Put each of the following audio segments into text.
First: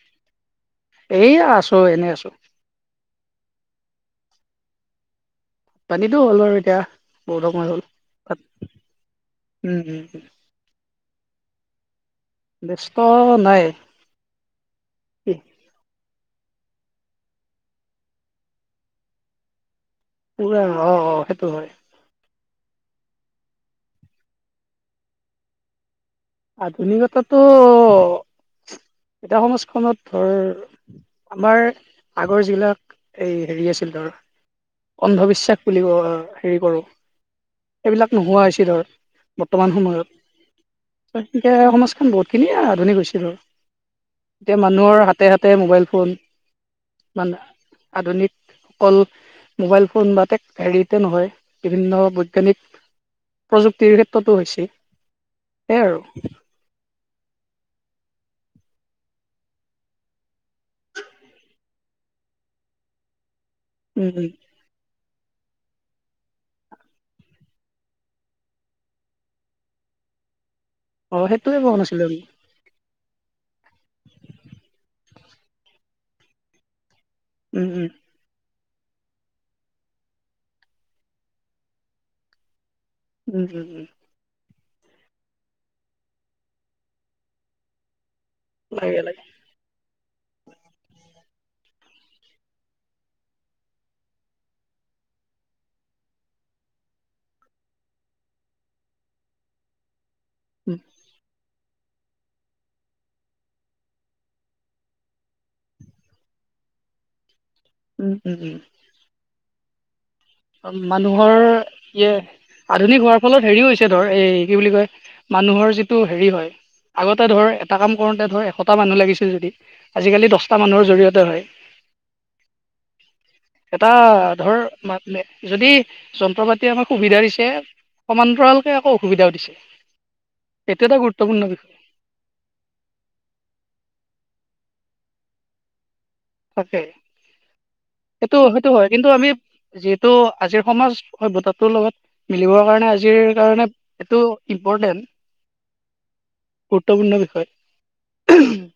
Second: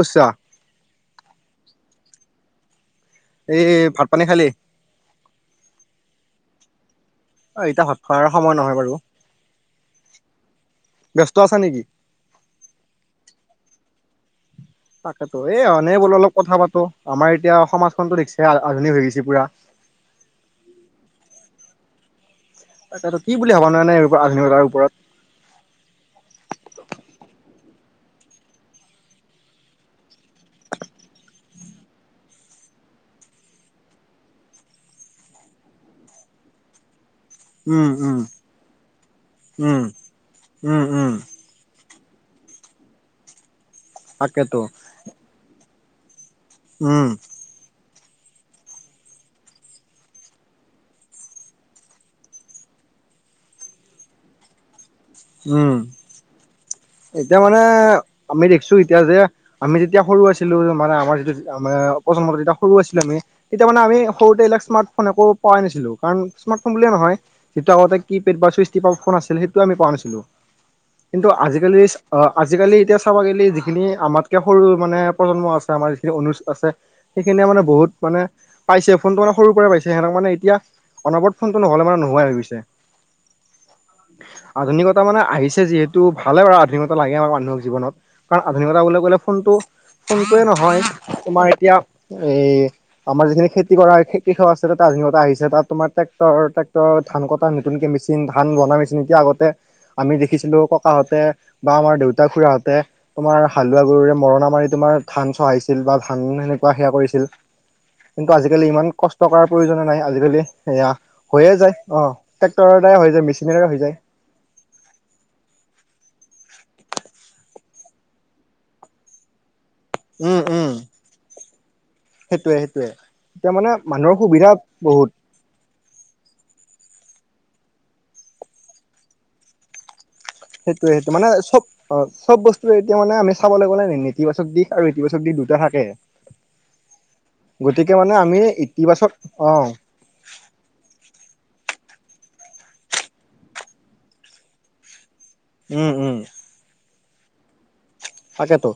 কৰিছা এইয়া আছো এনে আছো। এই ভাত-পানী খালি? পানীটো হ'ল বাৰু এতিয়া। [unintelligible] অ এতিয়া ভাত খোৱাৰ সময় নহয় বাৰু উম, উম ব্যস্ত আছা নেকি? ব্যস্ত নাই। কি তাকেতো এ অনে বোলো অলপ কথা পাতো। আমাৰ এতিয়া সমাজখনতো দেখছে আধুনিক হৈছে পুৰা। উৰ আৰু ন অ সেইটো হয়। তাকেটো কি বুলি ভাবা এনেনো আধুনিকতাৰ ওপৰত। আধুনিকতাটো এটা সমাজখনত ধৰ আমাৰ আগৰ যিবিলাক এই হেৰি আছিল ধৰ অন্ধবিশ্বাস বুলি ক হেৰি কৰো। উম এইবিলাক উম নোহোৱা হৈছিল ধৰ বৰ্তমান উম উম সময়ত। উম এক সমাজখন বহুত খিনিয় আধুনিক হৈছিল আৰু তাকেতো এতিয়া মানুহৰ হাতে হাতে মোবাইল ফ উম আধুনিক অকল মোবাইল ফোন বা হেৰিতে নহয় বিভিন্ন বৈজ্ঞানিক। প্ৰযুক্তিৰ ক্ষেত্ৰতো হৈছে। উম সেইয়াই আৰু এতিয়া মানে আমি দেখিছো এতিয়া যে আমি যেতিয়া সৰু আছিলো মানে আমাৰ যিটো আমাৰ প্ৰজন্মত যেতিয়া সৰু আছিলে আমি তেতিয়া মানে আমি উম উম সৰুতে এইবিলাক স্মাৰ্ট ফোন একো পোৱাই নাছিলো কাৰণ স্মাৰ্ট ফোন বুলিয়ে নহয় যিটো আগতে কি পেড বা চুইচটি ফোন আছিল সেইটো আমি পাওঁ। [unintelligible] পাইছিলো অ সেইটোয়ে কোৱা আজিকালি নাছিলো আমি আজিকালি এতিয়া চাব গলে যিখিনি আমাতকে সৰু মানে প্ৰজন্ম আছে আমাৰ যিখিনি অনুজ আছে সেইখিনিয়ে মানে উম উম বহুত মানে পাইছে ফোনটো মানে সৰু পৰাই পাইছে সিহঁক মানে এতিয়া অনবৰত ফোনটো নহলে মানে নোহাই হৈ গৈছে। উম হুম উম আধুনিকতা মানে আহিছে যিহেতু ভালে বাৰু আধুনিকতা লাগে আমাৰ মানুহক জীৱনত। কাৰণ আধুনিকতা লাগে বুলিলৈ গ'লে লাগে ফোনটো ফোনটোৱে নহয়। তোমাৰ এতিয়া এই আমাৰ যিখিনি খেতি কৰা কৃষক আছে আধুনিকতা আহিছে তাত তোমাৰ। ট্ৰেক্টৰ ট্ৰেক্টৰ ধান কতা নতুনকে মেচিন ধান বনা মেচিন এতিয়া আগতে আমি দেখিছিলো। উম ককাহঁতে বা আমাৰ দেউতা খুৰাহতে তোমাৰ হালোৱা গৰুৰে মৰণা মাৰি তোমাৰ ধান চহাইছিল বা ধান। উম সেনেকুৱা সেয়া কৰিছিল উম কিন্তু, উম আজিকালি ইমান কষ্ট কৰাৰ প্ৰয়োজনে নাই। আজিকালি সেয়া মানুহৰ হৈয়ে যায় অ ইয়ে ট্ৰেক্টৰৰ দ্বাৰাই আধুনিক হৈ হোৱাৰ যায় ফলত মেচিনেৰে হেৰিও হৈ হৈছে যায় ধৰ এই কি বুলি কয় মানুহৰ যিটো হেৰি হয় আগতে ধৰ এটা কাম কৰোঁতে ধৰ এশটা মানুহ লাগিছিল যদি আজিকালি উম দহটা উম। মানুহৰ জৰিয়তে হয়। সেইটোয়ে সেইটোয়ে এতিয়া মানে এটা মানুহৰ সুবিধা ধৰ বহুত। যদি যন্ত্ৰ পাতি আমাক সুবিধা দিছে সমান্তৰালকে আকৌ অসুবিধাও দিছে। সেইটো এটা সেইটোয়ে মানে গুৰুত্বপূৰ্ণ চব বিষয় অ চব বস্তুে এতিয়া মানে আমি চাবলৈ গ'লোই নেতিবাচক দি আৰু ইতিবাচক দি দুটা থাকে। থাকে। গতিকে মানে সেইটো আমি সেইটো হয় কিন্তু ইতিবাচক আমি অ যিহেতু আজিৰ সমাজ সভ্যতাটোৰ লগত মিলিবৰ কাৰণে আজিৰ কাৰণে এইটো ইম্পৰ্টেন্ট। উম উম। গুৰুত্বপূৰ্ণ বিষয়। তাকেতো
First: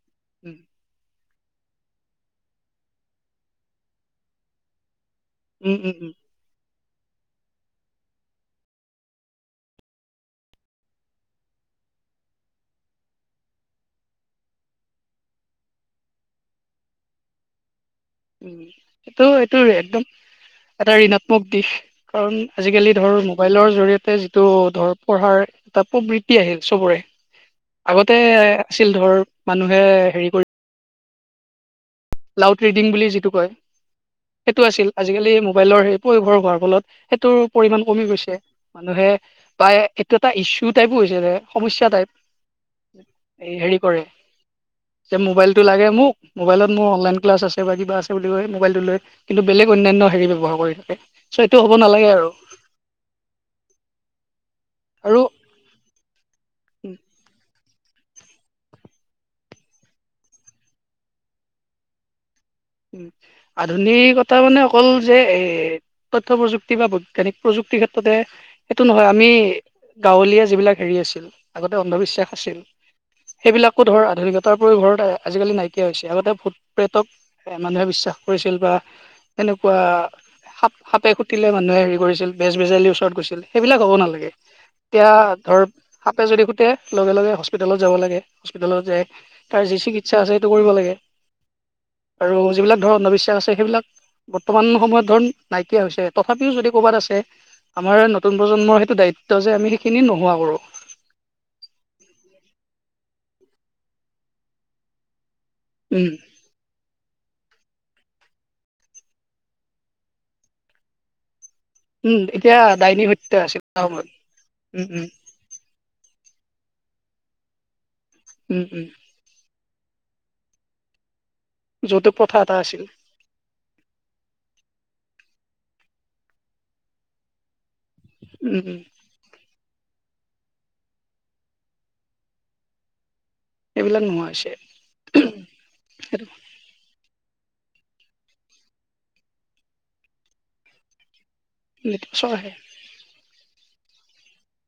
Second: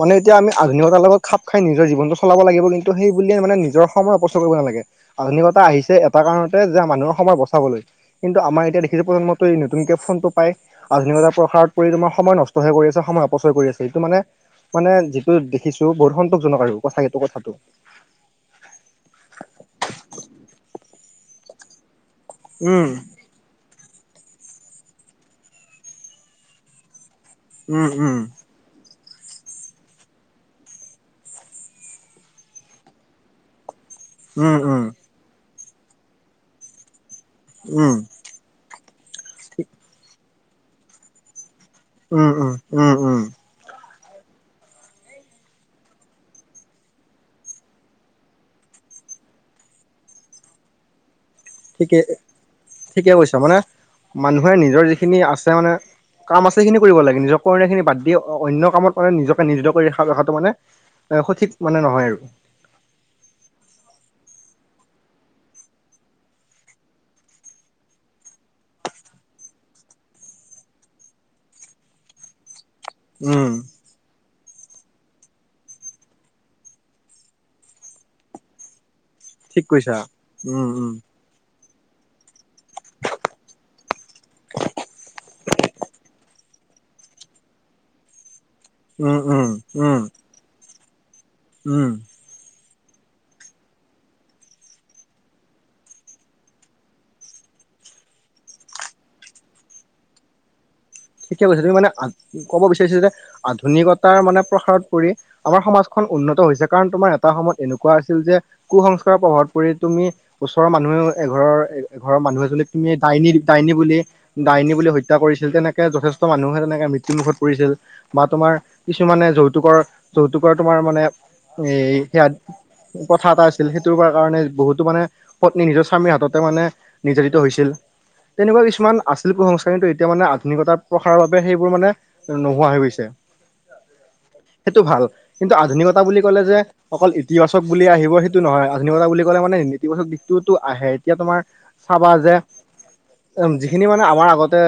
মানে এতিয়া আমি আধুনিকতাৰ লগত খাপ খাই নিজৰ জীৱনটো চলাব লাগিব কিন্তু, সেই বুলিয়ে মানে নিজৰ সময় অপচয় কৰিব নালাগে। আধুনিকতা উম আহিছে উম উম এটা কাৰণতে যে মানুহৰ সময় বচাবলৈ কিন্তু, আমাৰ এতিয়া দেখিছো প্ৰজন্মত এই নতুন কেব ফোনটো পাই আধুনিক বজাৰ প্ৰসাৰত কৰি তোমাৰ সময় নষ্টহে কৰি আছে সময় অপচয় কৰি আছে। সেইটো মানে মানে যিটো দেখিছো বহুত সন্তোষজনক আৰু কথা সেইটো কথাটো। উম সেইটো এইটো একদম এটা ঋণাত্মক দিশ। কাৰণ উম, আজিকালি ধৰ মোবাইলৰ জৰিয় তে যিটো ধৰ পঢ়াৰ এটা প্ৰবৃত্তি আহিল চবৰে উম, উম, আগতে আছিল ধৰ মানুহে হেৰি কৰি লাউড ৰিডিং বুলি যিটো কয় উম, সেইটো উম, আছিল আজিকালি মোবাইলৰ সেই প্ৰয়োভৰ হোৱাৰ ফলত, সেইটোৰ পৰিমণ উম, কমি গৈছে মানুহে বা এইটো এটা ইছ্যু টাইপো হৈছে যে সমস্যা টাইপ, উম, উম, উম, উম। এই হেৰি কৰে যে মোবাইলটো লাগে মোক, মোবাইলত মোৰ অনলাইন ক্লাছ আছে বা কিবা আছে বুলি ক মবাইলটো লৈ কিন্তু বেলেগ অন্যানয় হেৰি ব্যৱহাৰ কৰি থাকে। চ' এইটো হ'ব ঠিকে নালাগে আৰু ঠিকে কৈছ মানে মানুহে নিজৰ যিখিনি আৰু আছে মানে কাম আছে সেইখিনি কৰিব লাগে নিজৰ কৰনিয়াখিনি বা অন্য কামত মানে নিজকে নিয়োজিত কৰি ৰখা ৰখাটো মানে এ সঠিক মানে নহয় আৰু। আধুনিক কথা মানে অকল যে এ তথ্য প্ৰযুক্তি বা বৈজ্ঞানিক প্ৰযুক্তি ক্ষেত্ৰতে সেইটো নহয় আমি গাঁৱলীয়া যিবিলাক হেৰি আছিল আগতে অন্ধবিশ্বাস আছিল। উম সেইবিলাকো ধৰ আধুনিকতাৰ উপৰিও ঘৰত আজিকালি নাইকিয়া হৈছে আগতে ভূত প্ৰেতক। এ মানুহে বিশ্বাস কৰিছিল বা ঠিক তেনেকুৱা কৈছা উম সাপ উম সাপে খুটিলে মানুহে হেৰি কৰিছিল। বেজ বেজালিৰ ওচৰত গৈছিল সেইবিলাক হ'ব নালাগে, এতিয়া ধৰ সাপে যদি খু তে লগে লগে হস্পিতেলত যাব লাগে, হস্পিটেলত যাই উম উম তাৰ যি উম চিকিৎসা আছে সেইটো কৰিব লাগে। উম আৰু যিবিলাক ধৰ অন্ধবিশ্বাস আছে সেইবিলাক বৰ্তমান সময়ত ধৰ নাইকিয়া হৈছে, তথাপিও যদি ক'ৰবাত আছে। আমাৰ নতুন প্ৰজন্মৰ সেইটো দায়িত্ব যে আমি সেইখিনি নোহোৱা কৰোঁ। ঠিকে কৈছা তুমি মানে ক'ব বিচাৰিছা যে আধুনিকতাৰ মানে প্ৰসাৰত পৰি আমাৰ সমাজখন উম উন্নত হৈছে কাৰণ তোমাৰ এ এটা সময়ত এনেকুৱা আছিল যে কুস্কাৰৰ প্ৰভাৱ পৰি তুমি ওচৰৰ মানুহে এঘৰৰ ঘৰৰ উম মানুহ এতিয়া এজনীক তুমি ডাইনী হত্যা আছিল ডাইনী এটা বুলি সময়ত ডাইনী উম বুলি উম হত্যা কৰিছিল তেনেকে। যথেষ্ট মানুহে তেনেকে মৃত্যুমুখত পৰিছিল বা তোমাৰ উম উম কিছুমানে যৌতুকৰ যৌতুকৰ তোমাৰ মানে এ যৌতুক সেয়া প্ৰথা এটা আছিল কথা এটা আছিল সেইটো কাৰণে বহুতো মানে। পত্নী নিজৰ স্বামীৰ হাততে মানে নিৰ্যাৰিত হৈছিল, তেনেকুৱা উম কিছুমান আছিল প্ৰসংস্কাৰ কিন্তু এতিয়া মানে আধুনিকতাৰ প্ৰসাৰৰ বাবে সেইবোৰ মানে নোহোৱা হৈ গৈছে। এইবিলাক নোহোৱা হৈছে সেইটো ভাল কিন্তু আধুনিকতা বুলি সেইটো ক'লে যে অকল ইতিবাচক বুলি আহিব সেইটো নহয় আধুনিকতা বুলি ক'লে মানে নিতিবাচক দিশটোতো আহে এতিয়া তোমাৰ নিশ্চয় আহে উ যিখিনি মানে আমাৰ আগতে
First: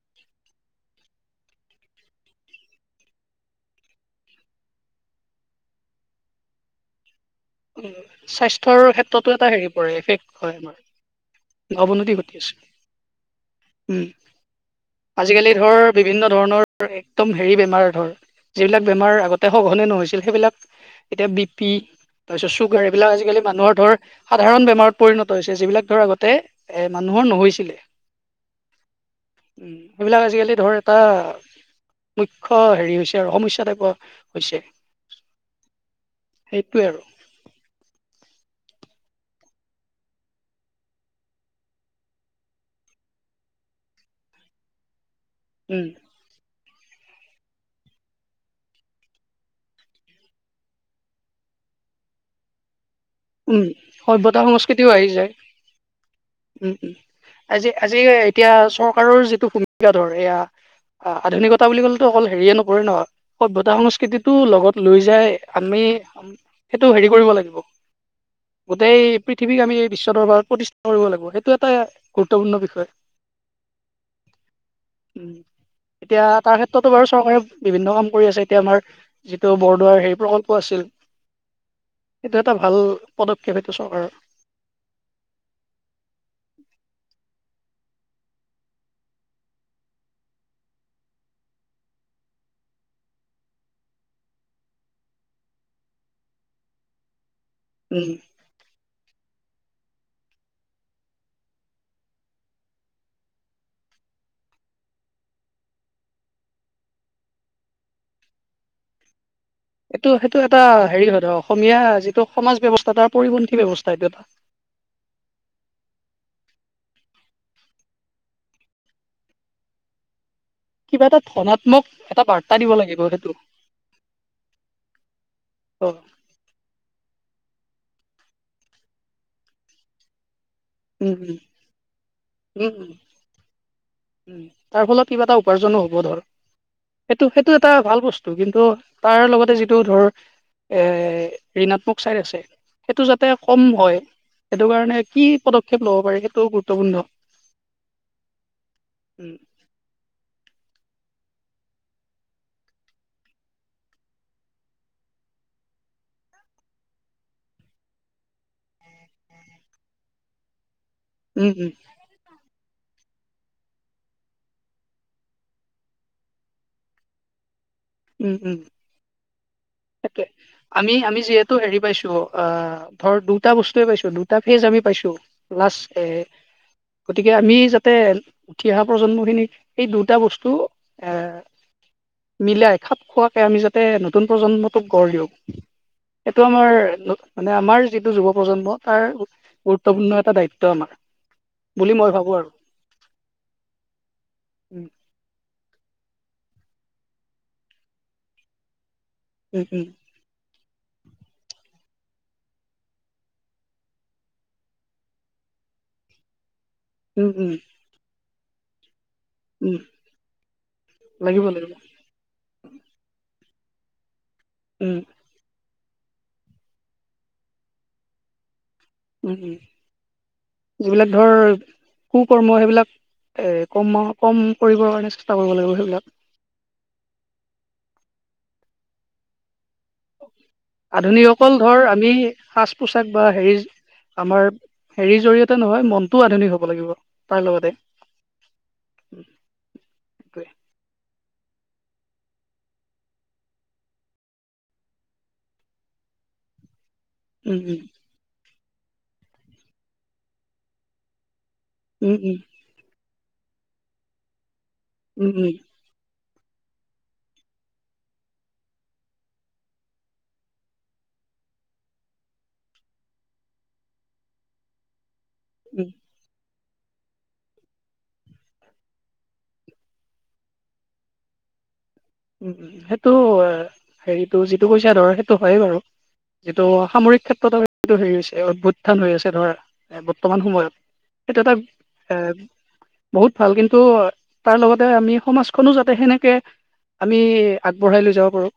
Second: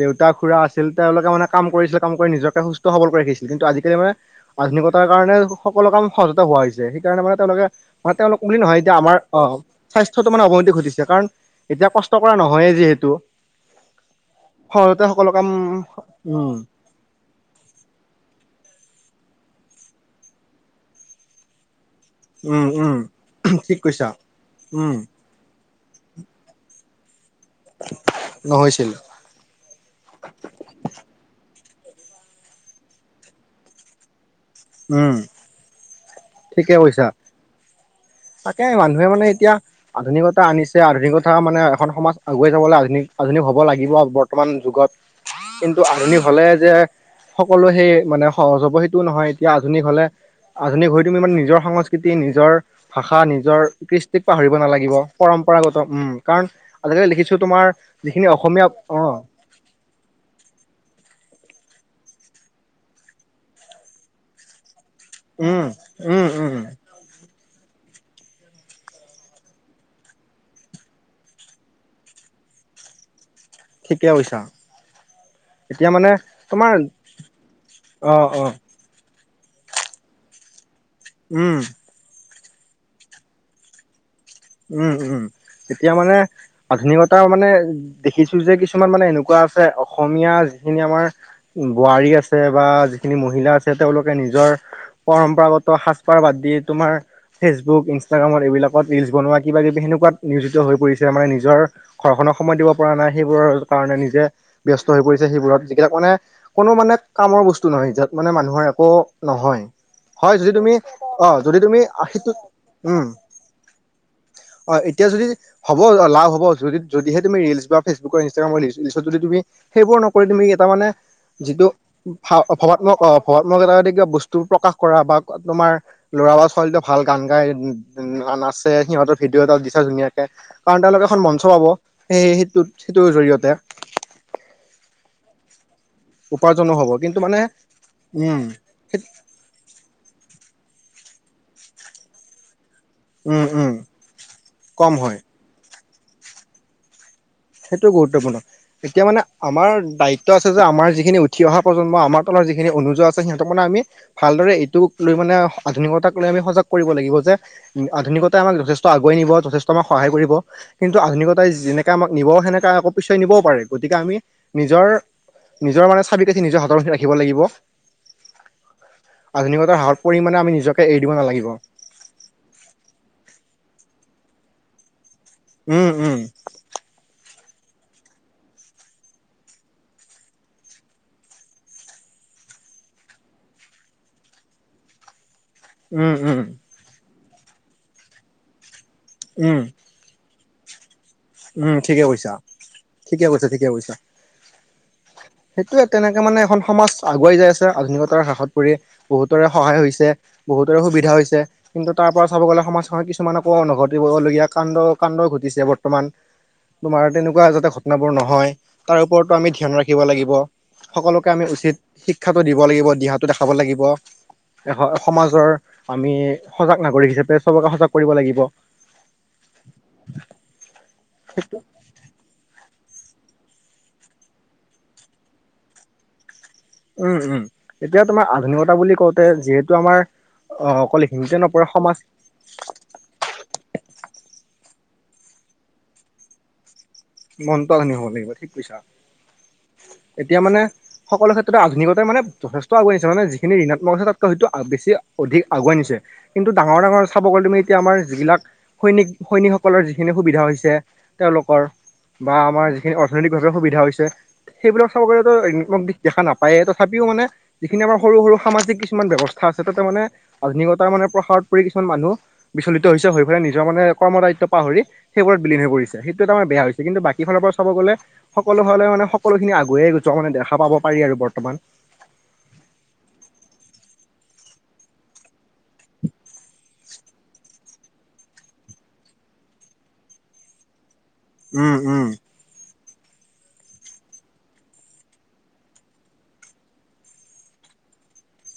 দেউতা খুৰা আছিল তেওঁলোকে মানে কাম কৰিছিল কাম কৰি নিজকে সুস্থ সবল কৰি ৰাখিছিল কিন্তু আজিকালি মানে কাৰণে সকলো কাম সহজতে হোৱা হৈছে সেইকাৰণে মানে তেওঁলোকে মানে তেওঁলোক বুলি স্বাস্থ্যৰ নহয় যে আমাৰ ক্ষেত্ৰতো অ এটা হেৰি পৰে এফেক্ট স্বাস্থ্যটো মানে হয় অৱনতি আমাৰ ঘটিছে কাৰণ এতিয়া কষ্ট অৱনতি কৰা ঘটি আছে নহয়েই যিহেতু উম সহজতে সকলো কাম আজিকালি ধৰ বিভিন্ন উম ধৰণৰ একদম হেৰি বেমাৰ ধৰ যিবিলাক বেমাৰ আগতে সঘনে নহৈছিল সেইবিলাক এতিয়া বি পি তাৰপিছত উম চুগাৰ উম এইবিলাক আজিকালি মানুহৰ ঠিক ধৰ কৈছা সাধাৰণ বেমাৰত উম পৰিণত হৈছে যিবিলাক আগতে এ মানুহৰ নহৈ উ নহৈছিল এইবিলাক আজিকালি ধৰ এটা মুখ্য হেৰি হৈছে আৰু সমস্যা টাইপৰ উম ঠিকে সেইটোয়ে আৰু কৈছা তাকে মানুহে মানে এতিয়া আধুনিকতা আনিছে আধুনিকতা মানে এখন সমাজ আগুৱাই যাবলৈ আধুনিক আধুনিক হ'ব লাগিব বৰ্তমান যুগত কিন্তু উম আধুনিক হ'লে যে সকলো সেই মানে সহজ হ'ব সেইটো নহয় এতিয়া আধুনিক হলে আধুনিক হৈ তুমি মানে নিজৰ সংস্কৃতি নিজৰ ভাষা উম নিজৰ কৃষ্টিক সভ্যতা পাহৰিব সংস্কৃতিও নালাগিব আহি যায় পৰম্পৰাগত উম কাৰণ আজিকালি লিখিছো তোমাৰ জি যিখিনি এতিয়া অসমীয়া অ চৰকাৰৰ যিটো সুবিধা ধৰ এয়া আধুনিকতা বুলি ক'লে অকল হেৰিয়ে নকৰে নহয় সভ্যতা সংস্কৃতিটো লগত লৈ যাই উম আমি উম উম সেইটো হেৰি কৰিব লাগিব [inaudible] গোটেই পৃথিৱীক আমি এই বিশ্ব দৰবাৰত প্ৰতিষ্ঠা কৰিব লাগিব সেইটো এটা গুৰুত্বপূৰ্ণ বিষয় ঠিকে কৈছা উ মানে এতিয়া তাৰ তোমাৰ ক্ষেত্ৰতো বাৰু চৰকাৰে বিভিন্ন কাম অ কৰি আছে অ এতিয়া আমাৰ যিটো বৰদোৱাৰ হেৰি প্ৰকল্প আছিল উম এইটো এটা ভাল পদক্ষেপ এইটো চৰকাৰৰ। উম উম তেতিয়া মানে আধুনিকতাৰ মানে দেখিছো যে কিছুমান মানে এনেকুৱা আছে অসমীয়া যিখিনি আমাৰ বোৱাৰী আছে বা বা যিখিনি মহিলা আছে তেওঁলোকে নিজৰ পৰম্পৰাগত সাজ পাৰ বাদ দি তোমাৰ ফেচবুক উম ইনষ্টাগ্ৰামৰ এইবিলাকত ৰিলচ বনোৱা কিবা কিবি সেনেকুৱাত নিয়োজিত হৈ পৰিছে মানে নিজৰ ঘৰখনৰ সময় দিব পৰা নাই সেইবোৰৰ কাৰণে নিজে ব্যস্ত হৈ পৰিছে সেইবোৰত সেইবিলাক মানে কোনো মানে কামৰ বস্তু নহয় সেইযাত মানে মানুহৰ একো নহয় এইটো সেইটো হয় যদি এটা তুমি হেৰি হয় অ ধৰ যদি অসমীয়া তুমি যিটো আশীটো সমাজ ব্যৱস্থা উম তাৰ পৰিপন্থী ব্যৱস্থা এইটো এটা অ এতিয়া যদি হ'ব লাভ হয় যদি যদিহে তুমি ৰিলছ বা ফেচবুকৰ ইনষ্টাগ্ৰামৰ যদি তুমি সেইবোৰ নকৰি তুমি এটা মানে কিবা এটা যিটো ধনাত্মক এটা ভ বাৰ্তা দিব ভবাত্মক লাগিব অ সেইটো ভবাত্মক এটা কিবা বস্তু প্ৰকাশ কৰা বা তোমাৰ অ লৰা বা ছোৱালী ভাল গান গাই নাচে সিহঁতৰ ভিডিঅ' এটা দিছে ধুনীয়াকে কাৰণ তেওঁলোকে উম এখন উম মঞ্চ পাব সেই উম সেইটোত উম সেইটোৰ জৰিয়তে উম তাৰ ফলত কিবা এটা উপাৰ্জনো হ'ব ধৰ উপাৰ্জনো হ'ব কিন্তু সেইটো মানে সেইটো এটা ভাল বস্তু উম কিন্তু তাৰ লগতে যিটো ধৰ এ ঋণাত্মক ছাইড আছে। সেইটো যাতে উম কম উম হয় সেইটো কম কাৰণে হয় কি পদক্ষেপ ল'ব পাৰে সেইটোও গুৰুত্বপূৰ্ণ সেইটো গুৰুত্বপূৰ্ণ এতিয়া মানে উম আমাৰ দায়িত্ব আছে। যে আমাৰ যিখিনি উঠি অহা প্ৰজন্ম আমাৰ তলৰ যিখিনি অনুজ আছে সিহঁতক মানে ভালদৰে এইটোক লৈ মানে আধুনিকতাক লৈ আমি সজাগ কৰিব লাগিব যে আধুনিকতাই আমাক যথেষ্ট আগুৱাই নিব যথেষ্ট আমাক সহায় কৰিব। কিন্তু আধুনিকতাই উম উম যেনেকে আমাক নিব সেনেকে আকৌ পিছোয়াই নিবও পাৰে গতিকে আমি নিজৰ নিজৰ মানে চাবি কাঠি নিজৰ হাতৰ ৰাখিব লাগিব। উম উম আধুনিকতাৰ হাৰত পৰি তাকে মানে নিজকে আমি এৰি দিব আমি নালাগিব। যিহেতু হেৰি পাইছো অ ধৰ দুটা বস্তুয়ে পাইছো দু টা ফেজ আমি পাইছো লাষ্ট উম এ উম গতিকে আমি যাতে উঠি অহা প্ৰজন্মখিনিক এই দুটা বস্তু মিলাই খাপ খোৱাকে আমি যাতে নতুন প্ৰজন্ম ক গঢ় দিয়ক উম উম সেইটো আমাৰ মানে আমাৰ যিটো যুৱ প্ৰজন্ম তাৰ উম গুৰুত্বপূৰ্ণ এটা দায়িত্ব আমাৰ উম বুলি ঠিকে মই ভাবো কৈছা, আৰু ঠিকে কৈছা, ঠিকে কৈছা। উম সেইটোৱে তেনেকে মানে এখন সমাজ আগুৱাই যাই আছে আধুনিকতাৰ হ্ৰাসত পৰি বহুতৰে উম সহায় উম হৈছে। বহুতৰে সুবিধা হৈছে কিন্তু তাৰ পৰা চাব গ'লে সমাজখনত কিছুমানকো নঘটিবলগীয়া কাণ্ড কাণ্ড ঘটি বৰ্তমান তোমাৰ উম তেনেকুৱা উম যাতে ঘটনাৰ নহয় তাৰ ওপৰতো আমি ধ্যান উম ৰাখি। ৰাখিব লাগিব সকলোকে আমি লাগিব লাগিব উচিত শিক্ষাটো দিব লাগিব দিহাটো দেখাব লাগিব। এ উম সমাজৰ আমি সজাগ নাগৰিক হিচাপে সবকে সজাগ কৰিব লাগিব। উ যিবিলাক ধৰ কু কৰ্ম সেইবিলাক। এ কমাহ কম কৰিবৰ কাৰণে চেষ্টা কৰিব লাগিব সেইবিলাক। উম উম এতিয়া তোমাৰ আধুনিকতা বুলি কওঁতে যিহেতু আমাৰ অ অকল আধুনিক হিন্দীতে অকল নপৰে ধৰ সমাজ আমি সাজ পোছাক বা হেৰি আমাৰ হেৰিৰ জৰিয়তে নহয় মনটোও আধুনিক হ'ব লাগিব। তাৰ লগতে মনটো আধুনিক হ'ব লাগিব ঠিক কৈছা, এতিয়া সেইটোৱে মানে সকলো ক্ষেত্ৰ তাতে আধুনিকতাই মানে যথেষ্ট আগুৱাই নিছে মানে যিখিনি ঋণাত্মক আছে তাতকৈ হয়তো বেছি অধিক আগুৱাই নিছে কিন্তু টোৰ ডাঙৰ ডাঙৰ চাব গ'লে তুমি উম এতিয়া আমাৰ যিবিলাক সৈনিক সৈনিকসকলৰ যিখিনি সুবিধা হৈছে তেওঁলোকৰ উম উম বা আমাৰ যিখিনি অৰ্থনৈতিকভাৱে সুবিধা হৈছে সেইবিলাক চাব উম উম গলেতো উম উম ঋণাত্মক দিশ দেখা না পায়ে তথাপিও মানে যিখিনি আমাৰ সৰু সৰু সামাজিক কিছুমান ব্যৱস্থা আছে তাতে মানে আধুনিকতা মানে প্ৰসাৰত পৰি কিছুমান মানুহ বিচলিত হৈছে হৈ ফেলাই নিজৰ মানে কৰ্ম দায়িত্ব পাহৰি সেইবোৰ বিলিন হৈ পৰিছে সেইটো এটা‌ আমৰ বেয়া হৈছে কিন্তু বাকী ফালৰ পৰা চাব গ'লে সকলো ফালে মানে সকলোখিনি আগুৱায়ে যোৱা মানে দেখা পাব পাৰি আৰু বৰ্তমান উ সেইটো হেৰিতটো যিটো কৈছা ধৰ সেইটো হয়ে বাৰু যিটো সামৰিক ক্ষেত্ৰত আৰু সেইটো হেৰি হৈছে অভ্যুত্থান হৈ আছে ধৰা বৰ্তমান সময়ত এটো এটা উম, উম, আহ বহুত ভাল কিন্তু তাৰ লগতে আমি সমাজখনো যাতে সেনেকে আমি আগবঢ়াই লৈ যাব পাৰোঁ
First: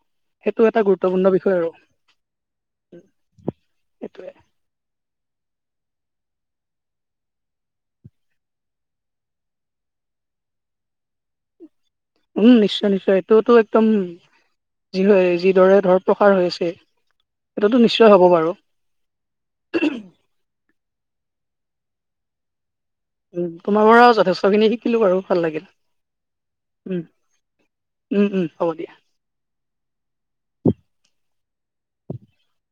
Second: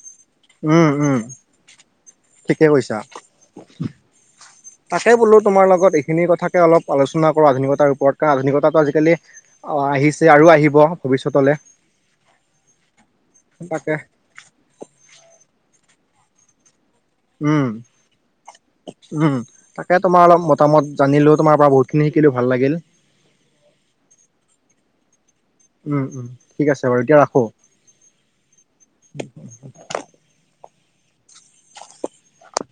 সেইটো এটা উম, উম, গুৰুত্বপূৰ্ণ বিষয় আৰু ঠিকে কৈছা। সেইটোৱে তাকে বোলো তোমাৰ লগত এইখিনি কথাকে অলপ আলোচনা কৰো আধুনিকতাৰ ওপৰত কাৰ আধুনিকতো আজিকালি অ আহিছে আৰু আহিব ভৱিষ্যতলৈ উম নিশ্চয় নিশ্চয় এইটোতো একদম যি হয় যিদৰে ধৰ প্ৰসাৰ হৈ আছে। উম সেইটোতো নিশ্চয় হ'ব বাৰু উম তাকে তোমাৰ অলপ মতামত জানিলেও তোমাৰ পৰা বহুতখিন শিকিলো ভাল লাগিল উ তোমাৰ পৰা যথেষ্ট খিনি শিকিলো বাৰু ভাল লাগিল উম, উম, ঠিক আছে বাৰু উম এতিয়া ৰাখোঁ। উম উম হ'ব দিয়া [unintelligible] [inaudible]